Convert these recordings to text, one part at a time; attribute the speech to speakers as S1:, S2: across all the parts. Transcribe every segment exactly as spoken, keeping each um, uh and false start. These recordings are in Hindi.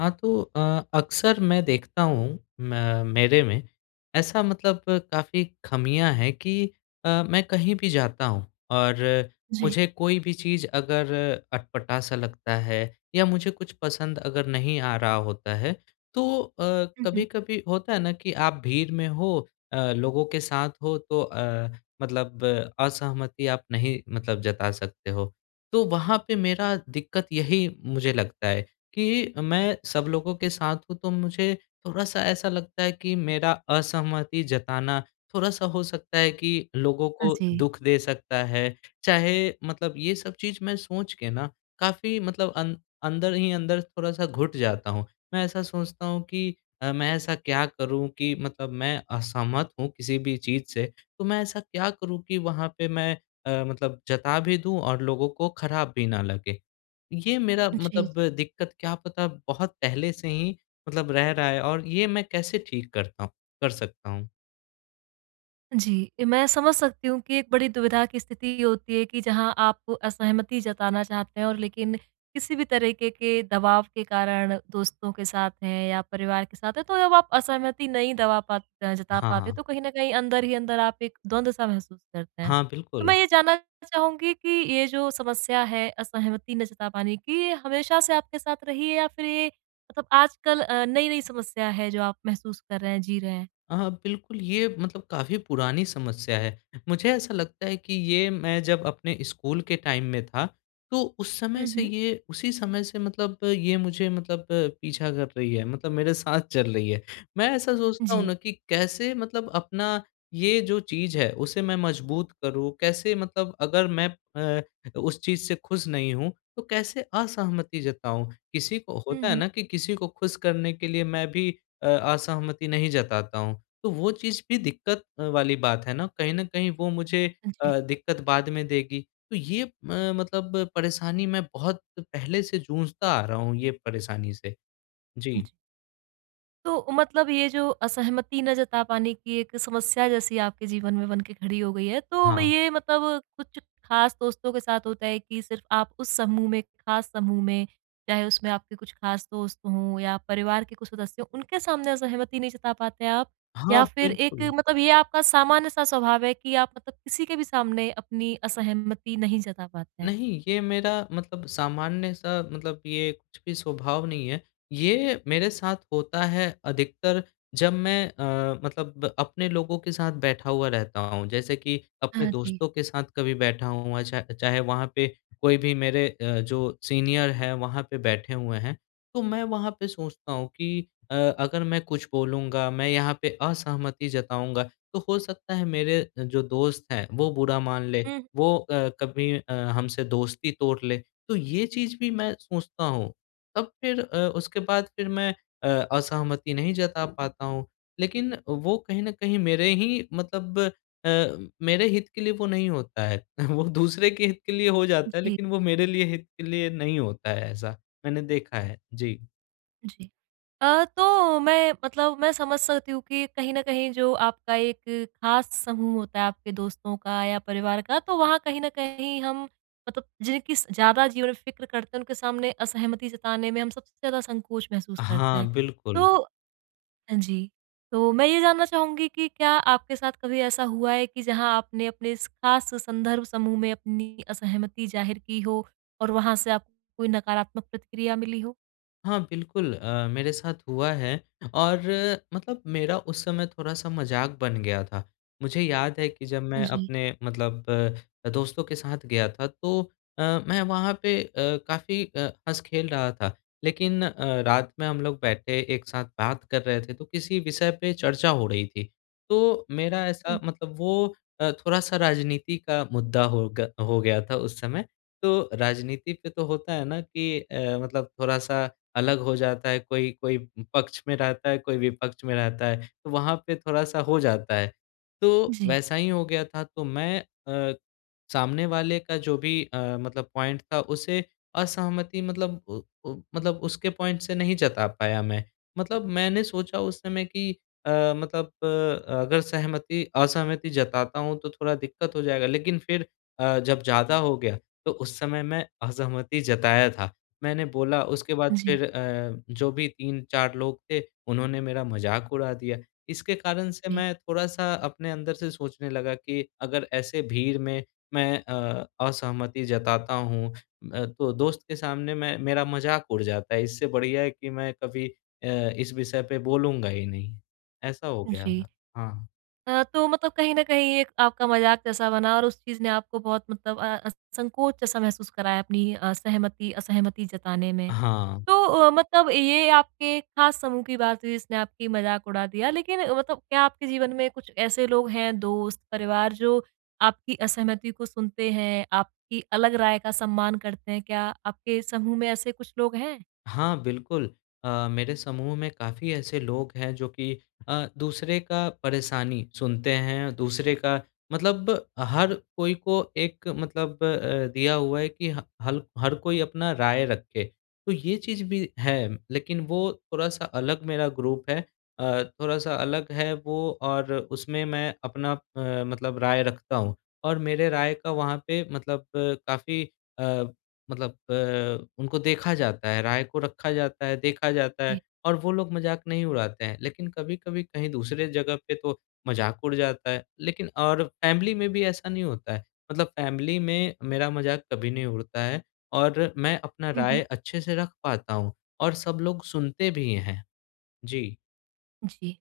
S1: हाँ, तो अ, अक्सर मैं देखता हूँ मै मेरे में ऐसा मतलब काफ़ी खामियाँ हैं कि अ, मैं कहीं भी जाता हूँ और
S2: जी।
S1: मुझे कोई भी चीज़ अगर अटपटा-सा लगता है या मुझे कुछ पसंद अगर नहीं आ रहा होता है। तो अ,
S2: हुँ, हुँ।
S1: कभी-कभी होता है ना कि आप भीड़ में हो अ, लोगों के साथ हो तो अ, मतलब असहमति आप नहीं मतलब जता सकते हो। तो वहाँ पे मेरा दिक्कत यही मुझे लगता है कि मैं सब लोगों के साथ हूँ, तो मुझे थोड़ा-सा ऐसा लगता है कि मेरा असहमति जताना थोड़ा-सा हो सकता है कि लोगों
S2: हाँ
S1: को
S2: जी।
S1: दुख दे सकता है। चाहे मतलब ये सब चीज़ मैं सोच के ना, काफ़ी मतलब अं अंदर ही अंदर थोड़ा-सा घुट जाता हूँ। मैं ऐसा सोचता हूँ कि अ, मैं ऐसा क्या करूँ कि मतलब मैं असहमत हूँ किसी भी चीज़ से तो मैं ऐसा क्या करूँ कि वहाँ पे मैं अ, मतलब जता भी दूँ और लोगों को खराब भी ना लगे। ये मेरा
S2: जी।
S1: मतलब दिक्कत क्या पता बहुत पहले से ही मतलब रह रहा है और ये मैं कैसे ठीक करता हूँ कर सकता हूँ?
S2: जी, मैं समझ सकती हूँ कि एक बड़ी दुविधा की स्थिति होती है कि जहाँ आप असहमति जताना चाहते हैं और लेकिन किसी भी तरीके के दबाव के कारण दोस्तों के साथ हैं या परिवार के साथ है तो जब आप असहमति नहीं दबा पात अ, जता
S1: हाँ,
S2: पाते
S1: हाँ।
S2: तो कहीं न कहीं अंदर-ही-अंदर आप एक द्वंद-सा महसूस करते हैं।
S1: हाँ
S2: तो
S1: बिल्कुल।
S2: मैं ये जानना चाहूँगी कि ये जो समस्या है असहमति ना जता पाने की ये हमेशा से आपके साथ रही है या फ़िर ये मतलब आजकल अ, नई-नई समस्या है जो आप महसूस कर रहे हैं? जी रहे हैं?
S1: अ, हाँ बिल्कुल। ये मतलब काफ़ी पुरानी समस्या है। मुझे ऐसा लगता है कि ये मैं जब अपने स्कूल के टाइम में था तो उस समय
S2: हुँ,
S1: से
S2: हुँ।
S1: ये उसी समय से मतलब ये मुझे मतलब पीछा कर रही है मतलब मेरे साथ चल रही है। मैं ऐसा सोचता हूँ
S2: जी।
S1: ना कि कैसे मतलब अपना ये जो चीज़ है उसे मैं मजबूत करूँ, कैसे मतलब अगर मैं अ, उस चीज़ से खुश नहीं हूँ तो कैसे असहमति जताऊँ? किसी को
S2: हुँ,
S1: होता है
S2: हुँ।
S1: ना कि किसी को खुश करने के लिए मैं भी अ असहमति नहीं जताता हूँ। तो वो चीज़ भी दिक़्क़त अ, वाली बात है ना कहीं न कहीं वो मुझे
S2: हाँ जी।
S1: अ, दिक़्क़त बाद में देगी। तो ये अ, मतलब परेशानी मैं बहुत पहले से जूझता आ रहा हूँ ये परेशानी से। जी।
S2: जी। तो मतलब ये जो असहमति ना जता पाने की एक समस्या, जैसी आपके जीवन में बन के खड़ी हो गई है तो मैं
S1: हाँ।
S2: ये मतलब कुछ खास दोस्तों के साथ होता है कि सिर्फ़ आप उस समूह में खास समूह में चाहे उसमें आपके कुछ खास दोस्त हों या परिवार के कुछ सदस्य, उनके सामने असहमति नहीं जता पाते हैं आप?
S1: हाँ,
S2: या फिर एक
S1: बिल्कुल।
S2: मतलब ये आपका सामान्य सा स्वभाव है कि आप मतलब किसी के भी सामने अपनी असहमति नहीं जता पाते हैं?
S1: नहीं। ये मेरा मतलब सामान्य-सा मतलब ये कुछ भी स्वभाव नहीं है। ये मेरे साथ होता है अधिकतर जब मैं अ, मतलब अपने लोगों के साथ बैठा हुआ रहता हूँ जैसे कि अपने
S2: हाँ जी।
S1: दोस्तों के साथ कभी बैठा हूँ, अ, चा चाहे वहाँ पे कोई भी मेरे अ, जो सीनियर है वहाँ पे बैठे हुए हैं। तो मैं वहाँ पे सोचता हूँ कि अ अगर मैं कुछ बोलूँगा मैं यहाँ पे असहमति जताऊँगा तो हो सकता है मेरे अ, जो दोस्त हैं वो बुरा मान ले
S2: हुँ।
S1: वो अ, कभी अ, हमसे दोस्ती तोड़ ले। तो ये चीज़ भी मैं सोचता हूँ तब फिर अ, उसके बाद फिर मैं अ असहमति नहीं जता पाता हूँ। लेकिन वो कहीं न कहीं मेरे ही मतलब अ, मेरे हित के लिए वो नहीं होता है वो दूसरे के हित के लिए हो जाता है
S2: जी।
S1: लेकिन वो मेरे लिए हित के लिए नहीं होता है ऐसा, मैंने देखा है। जी।
S2: जी। अ, तो मैं मतलब मैं समझ सकती हूँ कि कहीं न कहीं जो आपका एक ख़ास समूह होता है, आपके दोस्तों का या परिवार का तो वहाँ कहीं न कहीं हम मतलब जिनकी स ज़्यादा जीवन फिक्र करते हैं, उनके सामने असहमति जताने में हम सबसे ज़्यादा संकोच महसूस करते
S1: हाँ,
S2: हैं।
S1: बिल्कुल।
S2: तो हाँ जी। तो मैं ये जानना चाहूँगी कि क्या आपके साथ कभी ऐसा हुआ है कि जहाँ आपने अपने इस ख़ास संदर्भ समूह में अपनी असहमति ज़ाहिर की हो, और वहाँ से आपको कोई नकारात्मक प्रतिक्रिया मिली हो?
S1: हाँ, बिल्कुल। अ, मेरे साथ हुआ है और मतलब मेरा उस समय थोड़ा-सा मज़ाक बन गया था। मुझे याद है कि जब मैं
S2: जी।
S1: अपने मतलब दोस्तों के साथ गया था, तो अ, मैं वहाँ पे अ, काफ़ी अ, हँस-खेल रहा था। लेकिन अ, रात में हम लोग बैठे, एक साथ बात कर रहे थे, तो किसी विषय पे चर्चा हो रही थी। तो मेरा ऐसा
S2: हुँ।
S1: मतलब वो अ, थोड़ा-सा राजनीति का मुद्दा हो ग हो गया था उस समय। तो राजनीति पे तो होता है ना कि अ, मतलब थोड़ा-सा अलग हो जाता है। कोई कोई पक्ष में रहता है कोई विपक्ष में रहता है। तो वहाँ पे थोड़ा-सा हो जाता है। तो
S2: जी।
S1: वैसा ही हो गया था। तो मैं अ, सामने वाले का जो भी अ, मतलब पॉइंट था। उसे असहमति मतलब उ उ मतलब उसके पॉइंट से नहीं जता पाया मैं। मतलब मैंने सोचा उस समय कि अ, मतलब अ, अगर सहमति असहमति जताता हूँ तो थोड़ा दिक्कत हो जाएगा। लेकिन फिर अ, जब ज़्यादा हो गया तो उस समय मैं असहमति जताया था। मैंने बोला, उसके बाद
S2: जी।
S1: फिर अ, जो भी तीन चार लोग थे, उन्होंने मेरा मज़ाक उड़ा दिया। इसके कारण से
S2: जी।
S1: मैं थोड़ा-सा अपने अंदर से सोचने लगा कि अगर ऐसे भीड़ में, मैं अ, असहमति जताता हूँ, अ, तो दोस्त के सामने मैं मेरा मज़ाक उड़ जाता है। इससे बढ़िया है कि मैं कभी अ, इस विषय पर बोलूँगा ही नहीं। ऐसा हो गया
S2: जी।
S1: था। हाँ।
S2: अ, तो मतलब कहीं न कहीं एक आपका मज़ाक जैसा बना और उस चीज़ ने आपको बहुत मतलब अ, संकोच जैसा महसूस कराया अपनी अ, सहमति असहमति जताने में।
S1: हाँ।
S2: तो अ, मतलब ये आपके ख़ास समूह की बात हुई जिसने आपकी मज़ाक उड़ा दिया। लेकिन मतलब क्या आपके जीवन में कुछ ऐसे लोग हैं, दोस्त, परिवार जो आपकी असहमति को सुनते हैं? आपकी अलग राय का सम्मान करते हैं? क्या आपके समूह में ऐसे कुछ लोग हैं?
S1: हाँ, बिल्कुल। अ, मेरे समूह में काफ़ी ऐसे लोग हैं, जो कि अ, दूसरे का परेशानी सुनते हैं। दूसरे का मतलब हर कोई को एक मतलब अ, दिया हुआ है कि ह हल हर कोई अपना राय रखे। तो ये चीज़ भी है। लेकिन वो थोड़ा-सा अलग मेरा ग्रुप है। अ, थोड़ा-सा अलग है वो और उसमें मैं अपना अ, मतलब राय रखता हूँ और मेरे राय का वहाँ पे मतलब काफ़ी अ, मतलब अ, उनको देखा जाता है। राय को रखा जाता है, देखा जाता है
S2: जी।
S1: और वो लोग मज़ाक नहीं उड़ाते हैं। लेकिन कभी-कभी कहीं दूसरे जग़ह पे तो मज़ाक उड़ जाता है। लेकिन और फैमिली में भी ऐसा नहीं होता है। मतलब फैमिली में मेरा मज़ाक कभी नहीं उड़ता है और मैं अपना
S2: हुँ,
S1: राय
S2: हुँ।
S1: अच्छे से रख पाता हूँ और सब लोग सुनते भी हैं। जी।
S2: जी।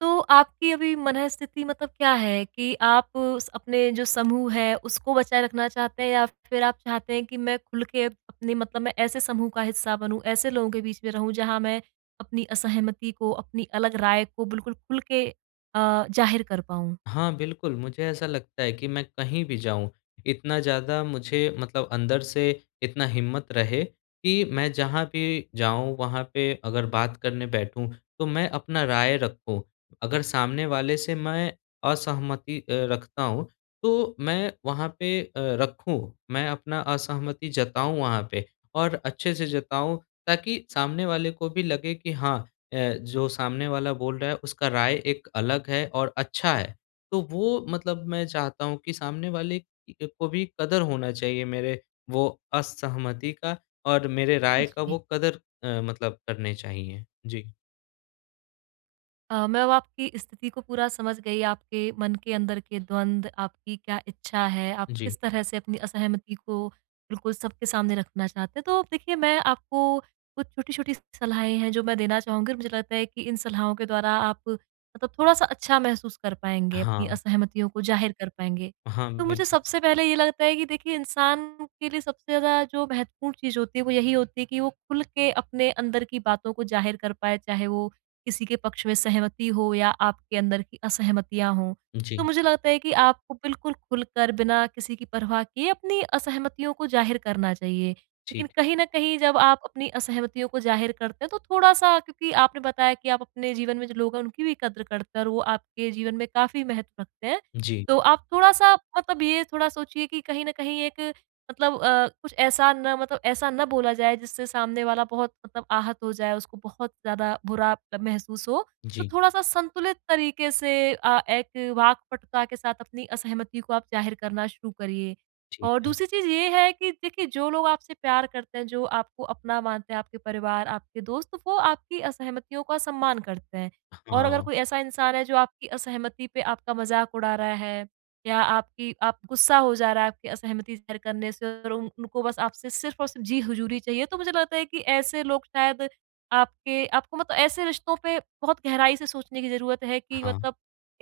S2: तो आपकी अभी मनःस्थिति मतलब क्या है कि आप स उस अपने जो समूह है उसको बचाए रखना चाहते हैं या फिर आप चाहते हैं कि मैं खुल के अपनी मतलब मैं ऐसे समूह का हिस्सा बनूँ, ऐसे लोगों के बीच में रहूँ, जहाँ मैं अपनी असहमति को अपनी अलग राय को बिल्कुल खुल के अ, ज़ाहिर कर पाऊँ?
S1: हाँ, बिल्कुल। मुझे ऐसा लगता है कि मैं कहीं भी जाऊँ इतना ज़्यादा मुझे मतलब अंदर से इतना हिम्मत रहे कि मैं जहाँ भी जाऊँ वहाँ पे अगर बात करने बैठूँ, तो मैं अपना राय रखूँ। अगर सामने वाले से मैं असहमति अ, रखता हूँ तो मैं वहाँ पे अ, रखूँ। मैं अपना असहमति जताऊँ वहाँ पे और अच्छे से जताऊँ ताकि सामने वाले को भी लगे कि हाँ, अ, जो सामने वाला बोल रहा है उसका राय एक अलग है और अच्छा है। तो वो मतलब मैं चाहता हूँ कि सामने वाले की को भी कदर होना चाहिए मेरे वो असहमति का और मेरे राय का
S2: जी।
S1: वो कदर अ, मतलब करने चाहिए। जी।
S2: अ, मैं अब आपकी स्थिति को पूरा समझ गई। आपके मन के अंदर के द्वंद्व, आपकी क्या इच्छा है, आप
S1: जी।
S2: किस तरह से अपनी असहमति को बिल्कुल सबके सामने रखना चाहते हैं। तो देखिए मैं आपको कुछ छोटी-छोटी सलाहें हैं जो मैं देना चाहूँगी और मुझे लगता है कि इन सलाहों के द्वारा आप मतलब थोड़ा-सा अच्छा महसूस कर पाएँगे, अपनी
S1: हाँ।
S2: असहमतियों को ज़ाहिर कर पाएँगे।
S1: हाँ,
S2: तो मुझे
S1: बिल्कुल।
S2: सबसे पहले ये लगता है कि देखिए इंसान के लिए सबसे ज़्यादा जो महत्वपूर्ण चीज़ होती है वो यही होती है कि वो खुल के अपने अंदर की बातों को ज़ाहिर कर पाए चाहे वो किसी के पक्ष में सहमति हो या आपके अंदर की असहमतियाँ हों। तो
S1: जी।
S2: मुझे लगता है कि आपको बिल्कुल खुलकर बिना किसी की परवाह किए अपनी असहमतियों को ज़ाहिर करना चाहिए। लेकिन
S1: ठीक।
S2: कहीं न कहीं जब आप अपनी असहमतियों को ज़ाहिर करते हैं तो थोड़ा-सा क्योंकि आपने बताया कि आप अपने जीवन में जो लोग हैं उनकी भी कदर करते है और वो आपके जीवन में काफ़ी महत्व रखते हैं।
S1: जी।
S2: तो आप थोड़ा-सा मतलब ये थोड़ा सोचिए कि कहीं न कहीं एक मतलब अ, कुछ ऐसा ना मतलब ऐसा ना बोला जाए जिससे सामने वाला बहुत मतलब आहत हो जाए उसको बहुत ज़्यादा बुरा महसूस हो। तो
S1: जी।
S2: थोड़ा-सा संतुलित तरीके से अ, एक वाक्पटुता के साथ अपनी असहमति को आप ज़ाहिर करना शुरू करिए।
S1: ठीक
S2: और
S1: है।
S2: दूसरी चीज़ ये है कि देखिए जो लोग आपसे प्यार करते हैं, जो आपको अपना मानते हैं, आपके परिवार, आपके दोस्त, वो आपकी असहमतियों का सम्मान करते हैं। और अगर
S1: हाँ।
S2: कोई ऐसा इंसान है जो आपकी असहमति पे आपका मज़ाक उड़ा रहा है या आपकी आप गुस्सा हो जा रहा है आपकी असहमति शेयर करने से और उन उनको बस आपसे सिर्फ़ और सिर्फ़ जी हज़ूरी चाहिए तो मुझे लगता है कि ऐसे लोग शायद आपके आपको मतलब ऐसे रिश्तों पे बहुत गहराई से सोचने की ज़रूरत है कि
S1: हाँ।
S2: मतलब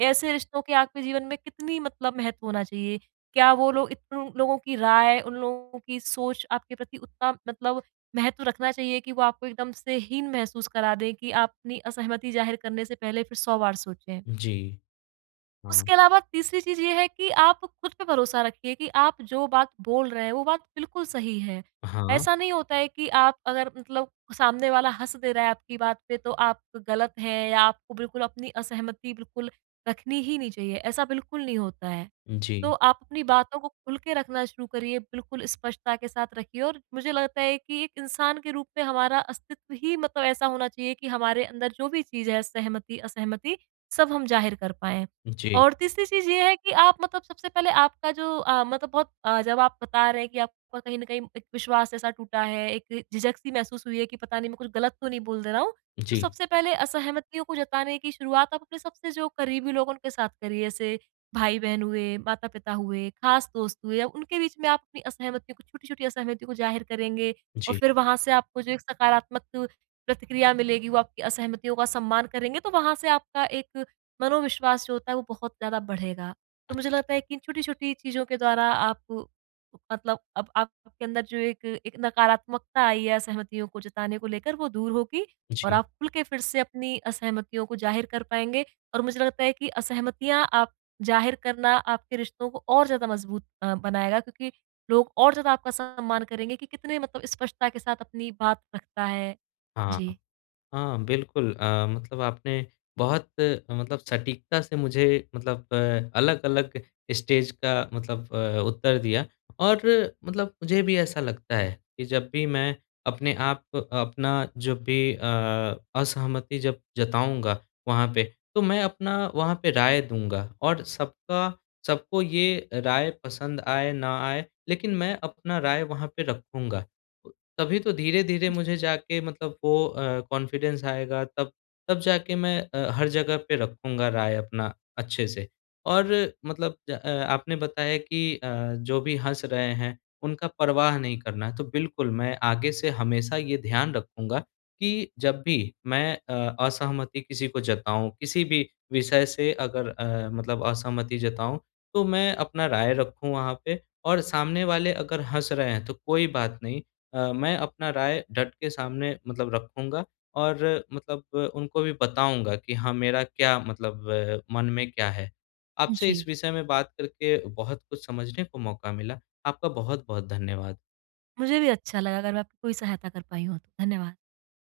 S2: ऐसे रिश्तों के आपके जीवन में कितनी मतलब महत्व होना चाहिए। क्या वो लोग इतनु लोगों की राय, उन लोगों की सोच आपके प्रति उतना मतलब महत्व रखना चाहिए कि वो आपको एकदम से हीन महसूस करा दें कि आप अपनी असहमति ज़ाहिर करने से पहले फिर सौ बार सोचें।
S1: जी। हाँ।
S2: उसके अलावा तीसरी चीज़ ये है कि आप खुद पे भरोसा रखिए कि आप जो बात बोल रहे हैं वो बात बिल्कुल सही है।
S1: हाँ।
S2: ऐसा नहीं होता है कि आप अगर मतलब सामने वाला हँस दे रहा है आपकी बात पे तो आप गलत हैं या आपको बिल्कुल अपनी असहमति बिल्कुल रखनी ही नहीं चाहिए। ऐसा बिल्कुल नहीं होता है। तो
S1: जी।
S2: आप अपनी बातों को खुल के रखना शुरू करिए, बिल्कुल स्पष्टता के साथ रखिए। और मुझे लगता है कि एक इंसान के रूप में हमारा अस्तित्व ही मतलब ऐसा होना चाहिए कि हमारे अंदर जो भी चीज़ है सहमति, असहमति सब हम ज़ाहिर कर पाएँ।
S1: जी।
S2: और तीसरी चीज़ ये है कि आप मतलब सबसे पहले आपका जो अ, मतलब बहुत अ, जब आप बता रहे हैं कि आपका कहीं न कहीं एक विश्वास ऐसा टूटा है, एक झिझक-सी महसूस हुई है कि पता नहीं मैं कुछ गलत नहीं बोल दे रहा हूँ। तो
S1: जी।
S2: सबसे पहले असहमतियों को जताने की शुरुआत आप अपने सबसे जो करीबी लोग उनके साथ करिए। जैसे भाई-बहन हुए, माता-पिता हुए, खास दोस्त हुए। अ, उनके बीच में आप अपनी असहमतियों को छोटी-छोटी असहमति को ज़ाहिर करेंगे और
S1: जी।
S2: फिर वहाँ से आपको जो एक सकारात्मक प्रतिक्रिया मिलेगी, वो आपकी असहमतियों का सम्मान करेंगे, तो वहाँ से आपका एक मनोविश्वास जो होता है वो बहुत ज़्यादा बढ़ेगा। तो मुझे लगता है
S1: अच्छा।
S2: कि इन छोटी-छोटी चीज़ों के द्वारा आप मतलब अब आपके अंदर जो एक एक नकारात्मकता आई है असहमतियों को जताने को लेकर वो दूर होगी और
S1: जी।
S2: आप खुल के फिर से अपनी असहमतियों को ज़ाहिर कर पाएँगे। और मुझे लगता है कि असहमतियाँ आप ज़ाहिर करना आपके रिश्तों को और ज़्यादा मज़बूत अ, बनाएगा। क्योंकि लोग और ज़्यादा आपका सम्मान करेंगे कि कितने मतलब स्पष्टता के साथ अपनी बात रखता है।
S1: हाँ।
S2: जी।
S1: हाँ, बिल्कुल। अ, मतलब आपने बहुत मतलब सटीकता से मुझे मतलब अ, अलग-अलग स्टेज का मतलब अ, उत्तर दिया और मतलब मुझे भी ऐसा लगता है कि जब भी मैं अपने आप अपना जब भी अ, असहमति जब जताऊँगा वहाँ पे तो मैं अपना वहाँ पे राय दूँगा। और सबका सबको ये राय पसंद आए, ना आए, लेकिन मैं अपना राय वहाँ पे रखूँगा। तभी तो धीरे-धीरे
S2: जी।
S1: मुझे जाके मतलब वो अ, कॉन्फिडेंस आएगा तब तब जाके मैं अ, हर जगह पे रखूँगा राय अपना अच्छे से। और मतलब ज अ, आपने बताया कि अ, जो भी हँस रहे हैं उनका परवाह नहीं करना है। तो बिल्कुल, मैं आगे से हमेशा ये ध्यान रखूँगा कि जब भी मैं अ, असहमति किसी को जताऊँ, किसी भी विषय से अगर अ, मतलब असहमति जताऊँ तो मैं अपना राय रखूँ वहाँ पे। और सामने वाले अगर हँस रहे हैं तो कोई बात नहीं, अ, मैं अपना राय डट के सामने मतलब रखूँगा। और मतलब अ, उनको भी बताऊँगा कि हाँ, मेरा क्या मतलब अ, मन में क्या है? आपसे इस
S2: जी।
S1: विषय में बात करके बहुत कुछ समझने को मौका मिला। आपका बहुत-बहुत धन्यवाद।
S2: मुझे भी अच्छा लगा अगर मैं आपकी कोई सहायता कर पाई हूँ तो। धन्यवाद।